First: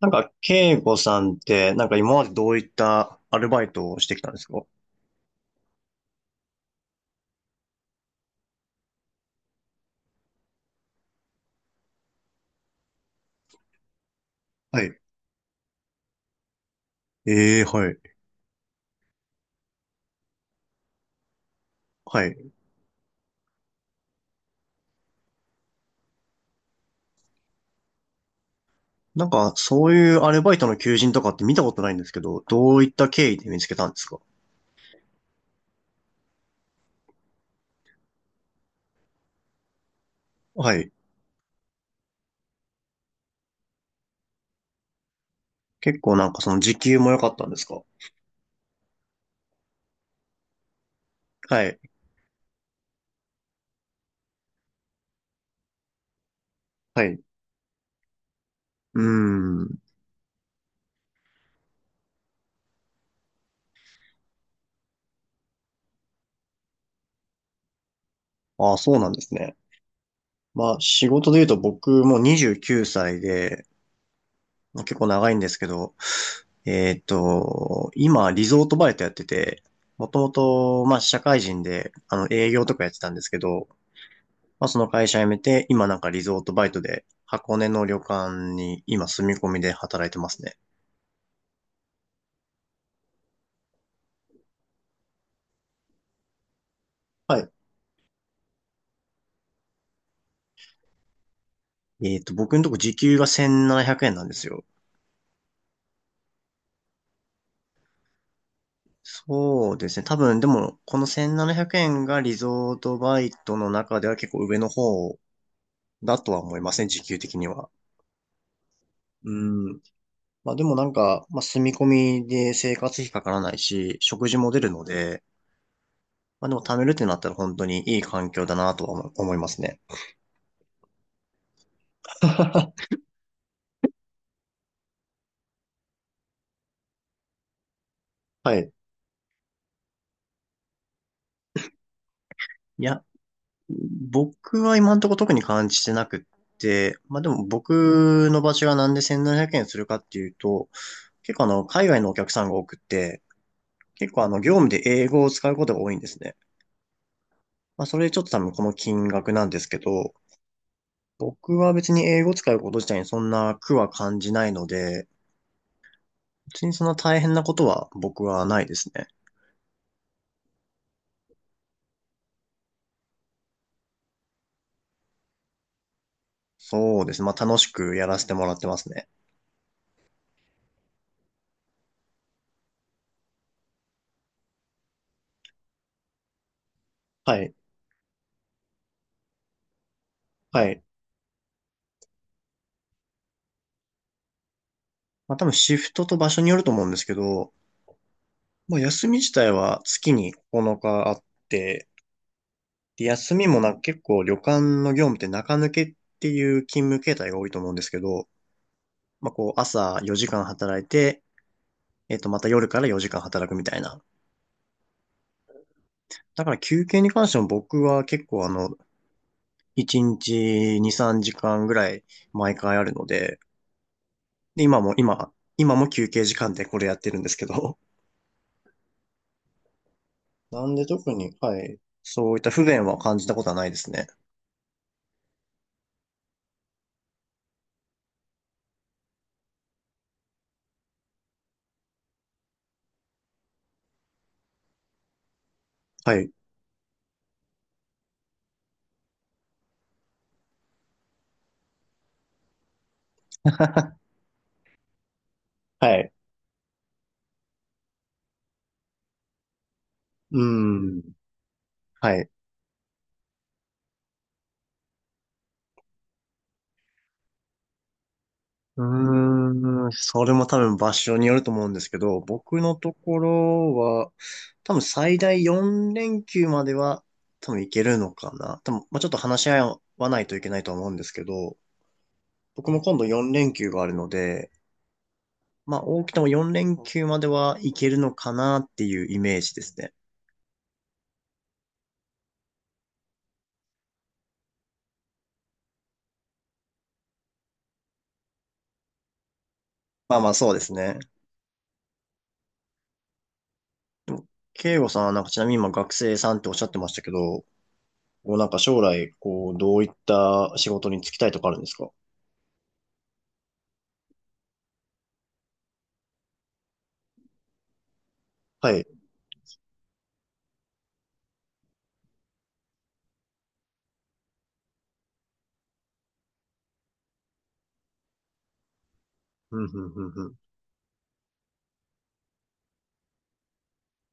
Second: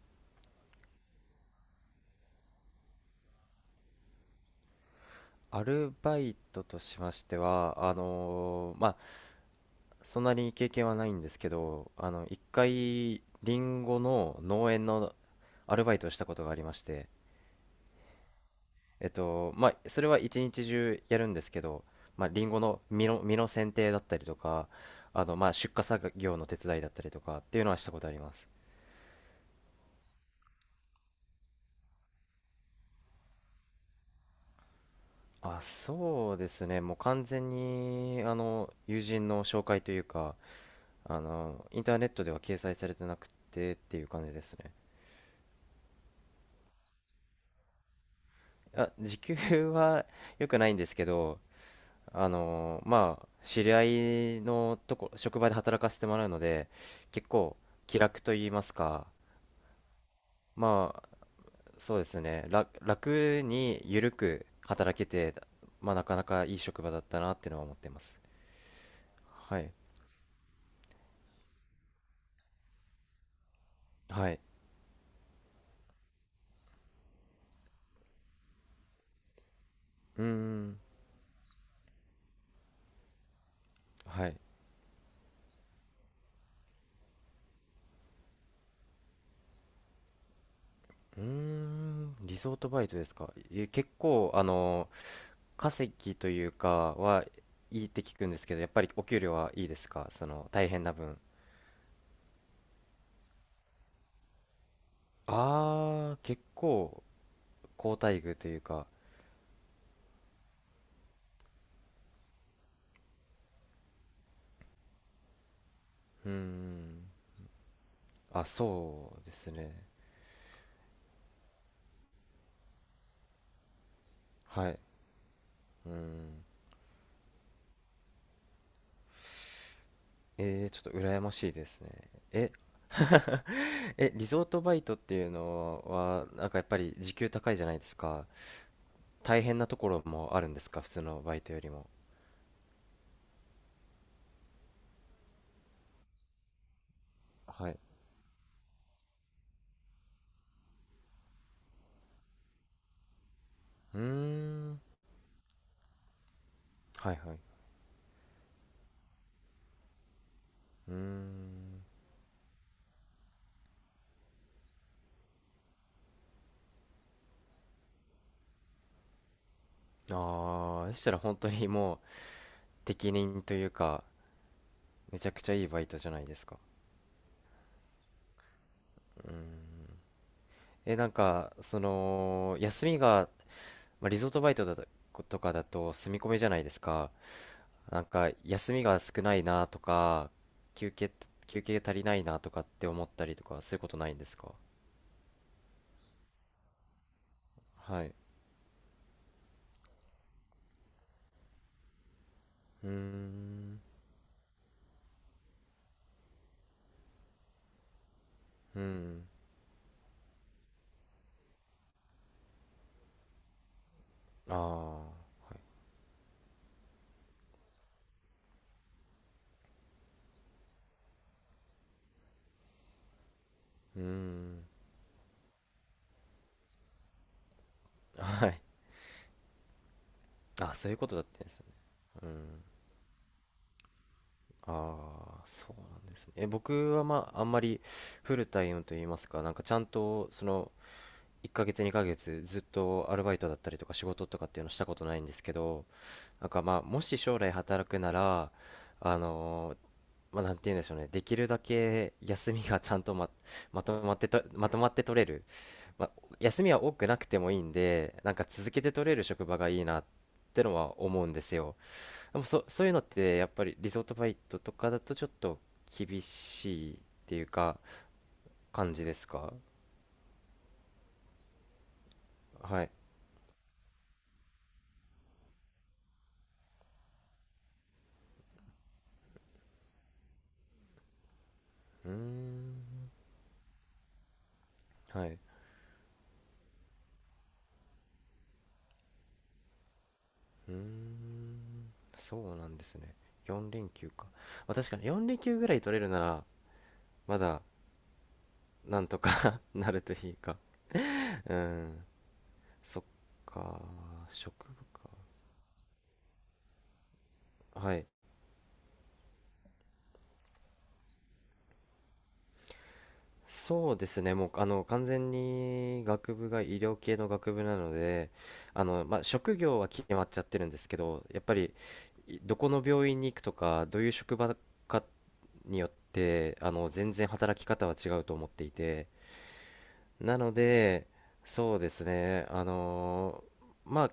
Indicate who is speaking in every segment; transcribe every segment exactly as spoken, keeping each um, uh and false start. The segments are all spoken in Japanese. Speaker 1: なんか、慶吾さんって、なんか今までどういったアルバイトをしてきたんですか？
Speaker 2: アルバイトとしましては、あのーまあ、そんなに経験はないんですけど、あの、一回、リンゴの農
Speaker 1: は
Speaker 2: 園
Speaker 1: い。
Speaker 2: のアルバイトをしたことがありまして、
Speaker 1: ええ、はい。
Speaker 2: えっと、まあ、それは一日中やるんですけど、
Speaker 1: は
Speaker 2: まあ、リン
Speaker 1: い。
Speaker 2: ゴの実の、実の剪定だったりとか、あの、まあ、出荷作業の手伝いだったりとかっていうのはしたことあります。
Speaker 1: なんか、そういうアルバイトの求人とかって見たことないんですけど、どういった経緯で見つけたんですか？
Speaker 2: あ、そうですね。もう完全に、あの、友人の紹介というか、
Speaker 1: はい。
Speaker 2: あの、インターネットでは掲載されてなくてっていう感じですね。
Speaker 1: 結構なんかその時給も良かったんですか？
Speaker 2: あ、時給は良くないんですけど、
Speaker 1: はい。
Speaker 2: あのーまあ、知り合いのとこ、職場で働かせてもらうので、
Speaker 1: はい。う
Speaker 2: 結構気楽と言います
Speaker 1: ー
Speaker 2: か、
Speaker 1: ん。
Speaker 2: まあ、そうですね、楽楽に緩く働けて、まあ、なかなかいい職場だったなっていうのは思ってます。
Speaker 1: ああ、そうなんですね。
Speaker 2: はい。
Speaker 1: まあ、仕事で言うと僕もうにじゅうきゅうさいで、
Speaker 2: はい。
Speaker 1: 結構長いんですけど、えーっと、今、リゾートバイトやってて、もと
Speaker 2: うー
Speaker 1: も
Speaker 2: ん。
Speaker 1: と、まあ、社会人で、あの、営業とかやってたんですけど、
Speaker 2: はい。
Speaker 1: まあ、その会社辞めて、今なんかリゾートバイトで、箱根の旅館に今住み込みで働いてますね。
Speaker 2: うーん。リゾートバイトですか？え、結構、あのー稼ぎというかは
Speaker 1: はい。
Speaker 2: いいって聞くんですけど、やっぱりお給料はいいですか、その大変な分？
Speaker 1: えーっと、僕のとこ時給がせんななひゃくえんななひゃくえんなんですよ。
Speaker 2: あー、結構好待遇というか、
Speaker 1: そうですね。多分、でも、このせんななひゃくえんがリゾートバイトの中では結構上の方だ
Speaker 2: うー
Speaker 1: とは思いますね、時
Speaker 2: ん、
Speaker 1: 給的には。
Speaker 2: あ、そう
Speaker 1: う
Speaker 2: です
Speaker 1: ん。
Speaker 2: ね。
Speaker 1: まあでもなんか、まあ住み込みで生活費かからないし、食事も出る
Speaker 2: はい。
Speaker 1: ので、
Speaker 2: うーん。
Speaker 1: まあでも貯めるってなったら本当にいい環境だなとは思思いますね。
Speaker 2: えー、ちょっと羨ましいですね。え、え、リゾートバイトっていうのは、なんかやっぱり時給高いじゃないですか。
Speaker 1: はい。
Speaker 2: 大変なところもあるんですか、普通のバイトよりも？
Speaker 1: いや、僕は今のところ特に感じてなくって、まあでも
Speaker 2: はい。
Speaker 1: 僕の場所がなんでせんななひゃくえんするかっていうと、結構あの、海外のお客さんが多くって、
Speaker 2: うー
Speaker 1: 結構あの、業務
Speaker 2: ん。
Speaker 1: で英語を使うことが多いんですね。
Speaker 2: はいはい。
Speaker 1: まあそれでちょっと多分この金額なんですけど、
Speaker 2: うー
Speaker 1: 僕は
Speaker 2: ん。
Speaker 1: 別に英語を使うこと自体にそんな苦は感じないので、別にそんな大変なことは僕はないですね。
Speaker 2: ああ、そしたら本当にもう、適任というか、めちゃくちゃいいバイトじゃないですか。
Speaker 1: そうですね。まあ楽しくやらせてもらってますね。
Speaker 2: え、なんか、その、休みが、まあ、リゾートバイトだと、とかだと住み込みじゃないですか。
Speaker 1: はい。
Speaker 2: なんか、休みが少ないなとか、
Speaker 1: はい。
Speaker 2: 休憩、休憩足りないなとかって思ったりとか、そういうことないんですか？
Speaker 1: まあ多分シフトと場所によると思うんですけど、
Speaker 2: はい。
Speaker 1: まあ休み自体は月にここのかあって、
Speaker 2: うー
Speaker 1: で休みもなんか
Speaker 2: ん、
Speaker 1: 結構旅館の業務って中抜けっていう勤務形態が多いと思うんですけど、
Speaker 2: うん、
Speaker 1: まあこう朝よじかん働いて、えっとまた夜からよじかん働くみたいな。
Speaker 2: ああ、はい。
Speaker 1: だから休憩に関しても僕は結構あの、いちにちに、さんじかんぐらい毎回あるので、
Speaker 2: うー
Speaker 1: で、
Speaker 2: ん、
Speaker 1: 今も、今、今も休憩時間でこれやってるんですけど、
Speaker 2: はい。
Speaker 1: なん
Speaker 2: あ、
Speaker 1: で
Speaker 2: そういうこ
Speaker 1: 特
Speaker 2: とだっ
Speaker 1: に、
Speaker 2: たんで
Speaker 1: は
Speaker 2: すね。
Speaker 1: い。
Speaker 2: う
Speaker 1: そういった不
Speaker 2: ん。
Speaker 1: 便は感じたことはないですね。
Speaker 2: ああ、そうなんですね。え、僕はまあ、あんまりフルタイムといいますか、なんかちゃんと、その、いっかげつ、にかげつ、ずっとアルバイトだったりとか仕事とかっていうのしたことないんですけど、
Speaker 1: はい。
Speaker 2: なんかまあ、もし将来働くなら、あのーまあ、なんて言うんでしょうね、できるだけ休みがちゃんとま、まとまっ てと、まとまって取れる。
Speaker 1: は
Speaker 2: まあ、
Speaker 1: い。
Speaker 2: 休みは多くなくてもいいんで、なんか続けて取れる職場がいいなっ
Speaker 1: う
Speaker 2: ての
Speaker 1: ー
Speaker 2: は
Speaker 1: ん。
Speaker 2: 思うんですよ。
Speaker 1: はい。
Speaker 2: でもそ、そういうのってやっぱりリゾートバイトとかだとちょっと厳しいっていうか感じです
Speaker 1: う
Speaker 2: か？
Speaker 1: ーん、それも多分場所によると思うんですけど、僕の
Speaker 2: はい。
Speaker 1: ところは、多分最大よん連休までは多分いけるのかな。多分、まあ、ちょっと話し合わないといけないとは思うんですけど、
Speaker 2: うー
Speaker 1: 僕も今度
Speaker 2: ん。
Speaker 1: よん連休があるので、
Speaker 2: はい。
Speaker 1: まあ、多くてもよん連休まではいけるのかなっていうイメージですね。
Speaker 2: うーん。そうなんですね。よん連休か。まあ、確かによん連休ぐらい取れるならまだなんとか なると
Speaker 1: まあま
Speaker 2: い
Speaker 1: あ、
Speaker 2: う
Speaker 1: そう
Speaker 2: か。
Speaker 1: ですね。
Speaker 2: うん。そっか。職
Speaker 1: 慶吾
Speaker 2: 場
Speaker 1: さん
Speaker 2: か。
Speaker 1: はなんかちなみに今学生さんっておっしゃってましたけど、こ
Speaker 2: はい。
Speaker 1: うなんか将来、こう、どういった仕事に就きたいとかあるんですか？
Speaker 2: そうですね、もうあの完全に学部が医療系の学部なので、
Speaker 1: は
Speaker 2: あ
Speaker 1: い。
Speaker 2: のまあ、職業は決まっちゃってるんですけど、やっぱりいどこの病院に行くとか、どういう職場かによって、あの全然働き方は違うと思っていて、
Speaker 1: うん、うん、うん、うん。
Speaker 2: なので、そうですね、あのーまあ、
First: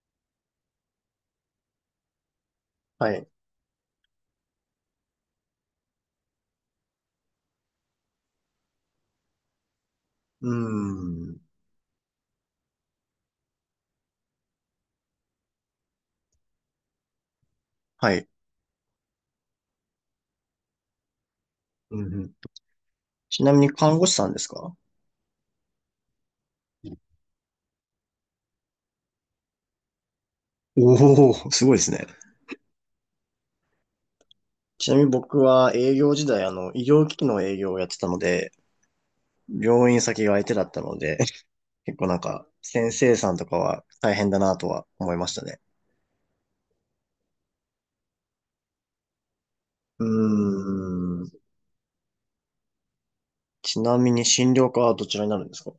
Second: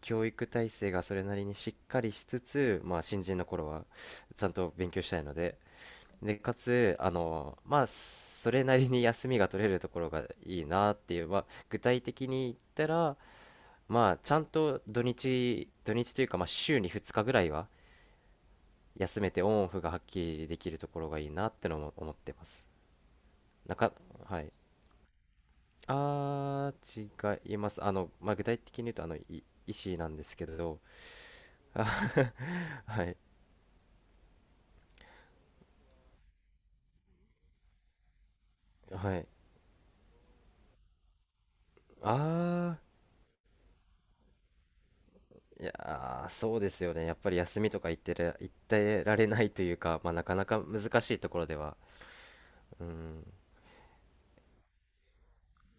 Speaker 2: 教育体制がそれなりにしっかりしつつ、まあ、
Speaker 1: は
Speaker 2: 新
Speaker 1: い。
Speaker 2: 人の頃はちゃんと勉強したいので、で、かつ、あの、まあ、それなりに休みが取れるところが
Speaker 1: う
Speaker 2: いいなっていう、まあ、
Speaker 1: ん。
Speaker 2: 具体的に言ったら、まあ、ちゃんと土日、土日というか、まあ、週にふつかぐらいは
Speaker 1: はい。
Speaker 2: 休めてオンオフがはっきりできるところがいいなってのも
Speaker 1: う
Speaker 2: 思
Speaker 1: ん、
Speaker 2: っ
Speaker 1: う
Speaker 2: て
Speaker 1: ん。
Speaker 2: ます。
Speaker 1: ちなみに
Speaker 2: なか、
Speaker 1: 看護師さんで
Speaker 2: は
Speaker 1: す
Speaker 2: い。
Speaker 1: か？
Speaker 2: あー、違います。あの、まあ、具体的に言うと、あの、い医師なんですけど、
Speaker 1: おおー、すごいで
Speaker 2: あ
Speaker 1: すね。
Speaker 2: はい、
Speaker 1: ちなみに僕は営業時代、あの、医療機器の営業をやってたので、
Speaker 2: はい。
Speaker 1: 病院先が相手だったので、結構なんか、
Speaker 2: あ
Speaker 1: 先
Speaker 2: ー、
Speaker 1: 生さんとかは大変だなとは思いましたね。
Speaker 2: いやーそうですよね。やっぱり休みとか言ってら、言ってられないというか、
Speaker 1: う
Speaker 2: まあ、なかなか難しい
Speaker 1: ー
Speaker 2: と
Speaker 1: ん。
Speaker 2: ころでは。うん。
Speaker 1: ちなみに診療科はどちらになるんですか？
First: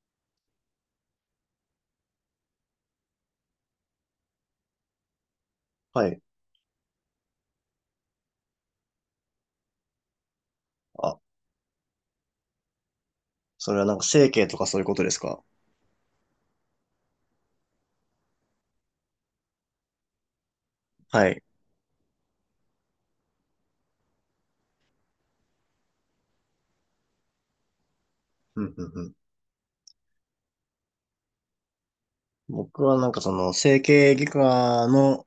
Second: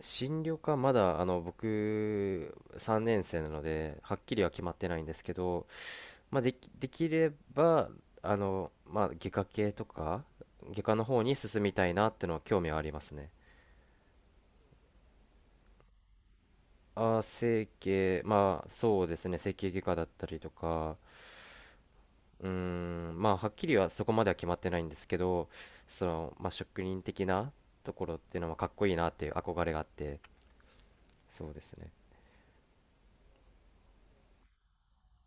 Speaker 2: 進路か、まだ、あの、僕、さんねん生なので、はっきりは決まってないんですけど、
Speaker 1: はい。
Speaker 2: まあ、でき、できれば、あの、まあ、外科系とか、外科の
Speaker 1: あ、
Speaker 2: 方に進みたいなってのは興味はありますね。
Speaker 1: それはなんか整形とかそういうことですか？
Speaker 2: ああ整形、まあ、そうですね。整形外科だったりとか、
Speaker 1: はい。
Speaker 2: うーん、まあ、はっきりはそこまでは決まってないんですけど、その、まあ、職人的なところっていうのは
Speaker 1: う
Speaker 2: かっ
Speaker 1: んう
Speaker 2: こ
Speaker 1: ん
Speaker 2: いい
Speaker 1: う
Speaker 2: な
Speaker 1: ん。
Speaker 2: っていう憧れがあって、そうですね。
Speaker 1: 僕はなんかその整形外科の、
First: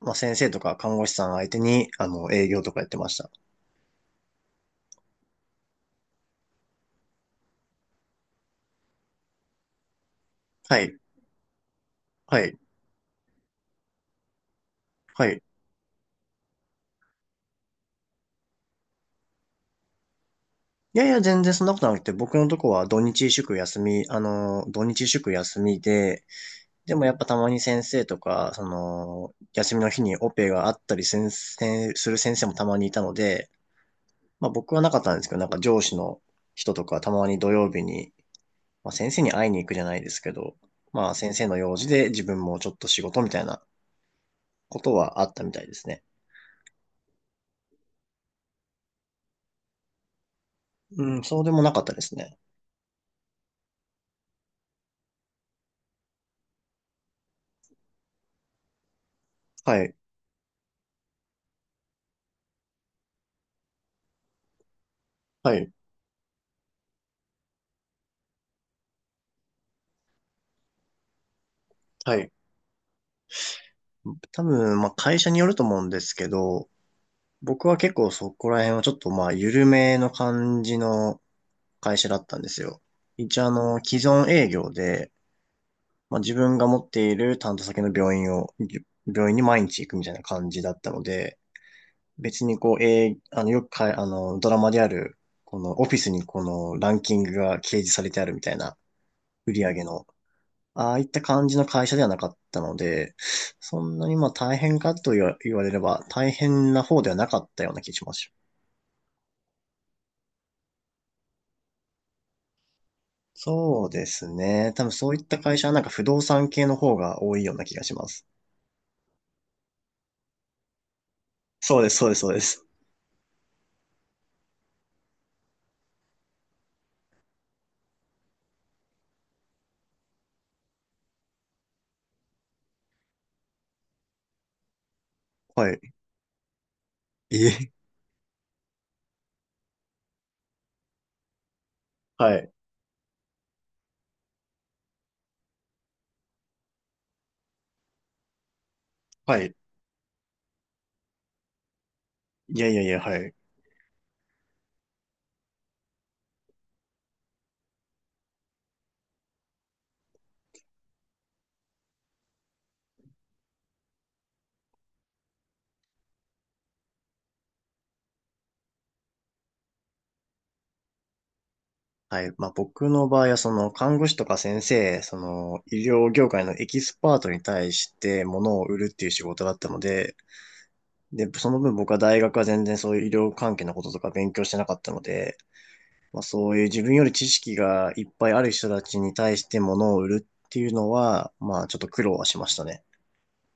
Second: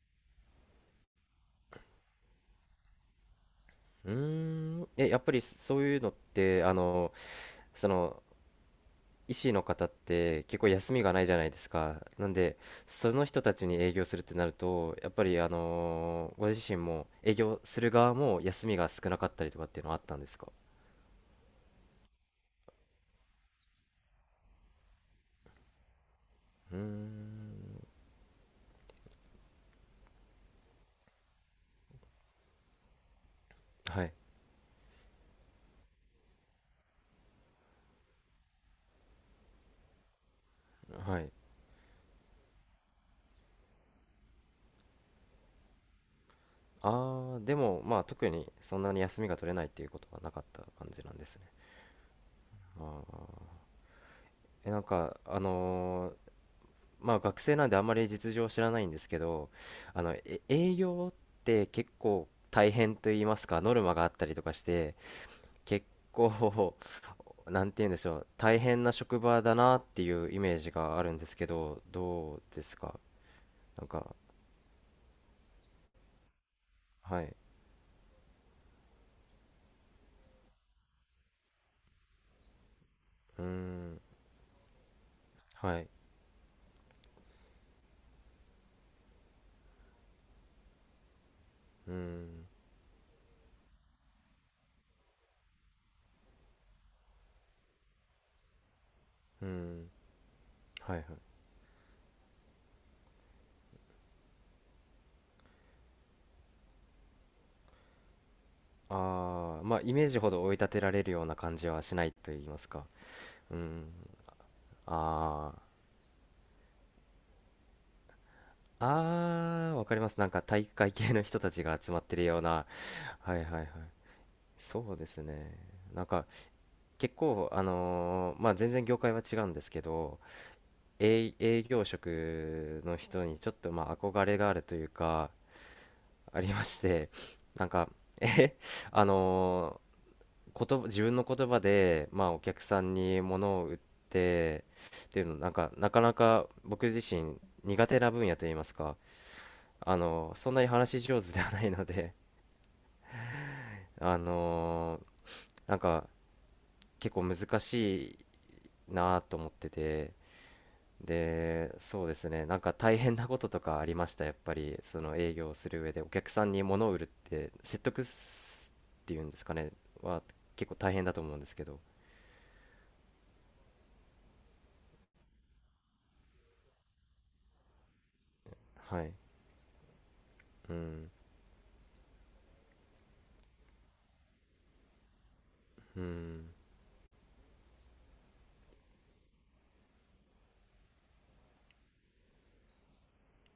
Speaker 1: まあ、先生とか看護師さん相手に、あの、営業とかやってました。
Speaker 2: うーん、え、やっぱりそういうのって、あの、その、医師の方って結構
Speaker 1: は
Speaker 2: 休
Speaker 1: い。
Speaker 2: みがないじゃないですか。なん
Speaker 1: は
Speaker 2: で、
Speaker 1: い。
Speaker 2: その人たちに営業するってなると、やっぱ
Speaker 1: は
Speaker 2: り、
Speaker 1: い。
Speaker 2: あのーご自身も営業する側も休みが少なかったりとかっていうのはあったんですか？
Speaker 1: いやいや、全然そんなことなくて、僕のとこは土日祝休み、あの、土日祝休みで、
Speaker 2: うー
Speaker 1: でもやっぱたまに
Speaker 2: ん、
Speaker 1: 先生とか、その、休みの日にオペがあったり先生、する先生もたまにいたので、
Speaker 2: はい、
Speaker 1: まあ僕はなかったんですけど、なんか上司の人とかたまに土曜日に、まあ先生に会いに行くじゃないですけど、まあ
Speaker 2: はい。
Speaker 1: 先生の用事で自分もちょっと仕事みたいなことはあったみたいですね。
Speaker 2: ああでもまあ、特にそんなに休みが取れないっていうことはなかった感じなん
Speaker 1: うん、
Speaker 2: です
Speaker 1: そ
Speaker 2: ね。
Speaker 1: うでもなかったですね。
Speaker 2: ああ、えなんか、あのーまあ学生なんであんまり実情を知らないんですけど、
Speaker 1: はい、
Speaker 2: あのえ営業って結構大変と言いますか、ノルマがあったりとかして、
Speaker 1: はい、
Speaker 2: 結構 なんて言うんでしょう、大変な職場だなっていうイメージがあるんですけど、
Speaker 1: はい。
Speaker 2: どうですか？なんか。
Speaker 1: 多分、まあ会社によると思うんですけど、
Speaker 2: はい。
Speaker 1: 僕は結構そこら辺はちょっとまあ緩めの感じの会社だったんですよ。一
Speaker 2: うー
Speaker 1: 応あの、既
Speaker 2: ん。
Speaker 1: 存営業で、
Speaker 2: はい。
Speaker 1: まあ、自分が持っている担当先の病院を、病院に毎日行くみたいな感じだったので、
Speaker 2: うーん。
Speaker 1: 別にこう、えーあの、よくかい、あの、ドラマである、このオフィスにこのランキングが掲示されてあるみたいな
Speaker 2: うー
Speaker 1: 売り上げ
Speaker 2: ん。
Speaker 1: の、あ
Speaker 2: はい
Speaker 1: あ
Speaker 2: は
Speaker 1: い
Speaker 2: い。
Speaker 1: った感じの会社ではなかったので、そんなにまあ大変かと言わ言われれば大変な方ではなかったような気します。
Speaker 2: ああ、まあ、イメージほど追い立てられるような感じはしないと言いますか。うん。
Speaker 1: そうですね。多分そういった
Speaker 2: あ
Speaker 1: 会
Speaker 2: あ。
Speaker 1: 社はなんか不動産系の方が多いような気がします。
Speaker 2: ああ、わかります。なんか体育会系の人たち
Speaker 1: そ
Speaker 2: が
Speaker 1: うで
Speaker 2: 集
Speaker 1: す、
Speaker 2: まっ
Speaker 1: そうで
Speaker 2: て
Speaker 1: す、
Speaker 2: る
Speaker 1: そう
Speaker 2: よ
Speaker 1: で
Speaker 2: う
Speaker 1: す。
Speaker 2: な。はいはいはい。そうですね。なんか結構、あのーまあ全然業界は違うんですけど、営、営業職の人にちょっとまあ憧れがあるというか、
Speaker 1: はい。
Speaker 2: ありまして、なん
Speaker 1: え
Speaker 2: か、え、あの言葉自分の言葉で、まあ、
Speaker 1: は
Speaker 2: お
Speaker 1: い。
Speaker 2: 客さんに物を売ってっていうのなんかなかなか僕自身苦手な分野といいますか、
Speaker 1: はい。
Speaker 2: あのそんなに話し上手ではないので、
Speaker 1: いやいやいや、はい。
Speaker 2: あのーなんか結構難しいなと思ってて、でそうですね、なんか大変なこととかありました？やっぱりその営業をする上でお客さんに物を売るって、説得すっていうんですかね、は結構大変だと思うんですけど。
Speaker 1: はい。まあ、僕の場合は、その、看護師とか先生、その、医療業界のエキスパートに対して物を売るっ
Speaker 2: は
Speaker 1: ていう
Speaker 2: い、
Speaker 1: 仕事だったので、
Speaker 2: うん
Speaker 1: で、その分僕は大学は全然そういう医療関係のこととか勉強してなかったので、
Speaker 2: う
Speaker 1: まあ、
Speaker 2: ん。
Speaker 1: そういう自分より知識がいっぱいある人たちに対して物を売るっていうのは、まあ、ちょっと苦労はしましたね。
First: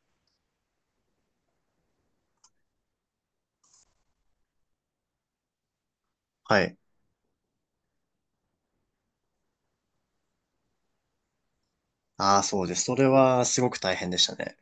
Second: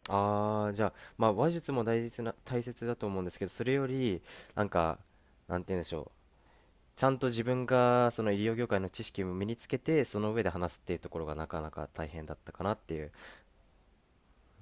Speaker 2: ああ、じゃあ、まあ、話術も大切な、大切だと思うんですけど、それより、なんか、なんて言うんでしょう。
Speaker 1: はい。
Speaker 2: ちゃんと自分が、その医療業界の知識も身につけて、その上で話すっていうところがなかなか大変だ
Speaker 1: あ
Speaker 2: っ
Speaker 1: あ、
Speaker 2: た
Speaker 1: そ
Speaker 2: か
Speaker 1: う
Speaker 2: な
Speaker 1: で
Speaker 2: っ
Speaker 1: す。そ
Speaker 2: てい
Speaker 1: れ
Speaker 2: う
Speaker 1: はすごく大変でしたね。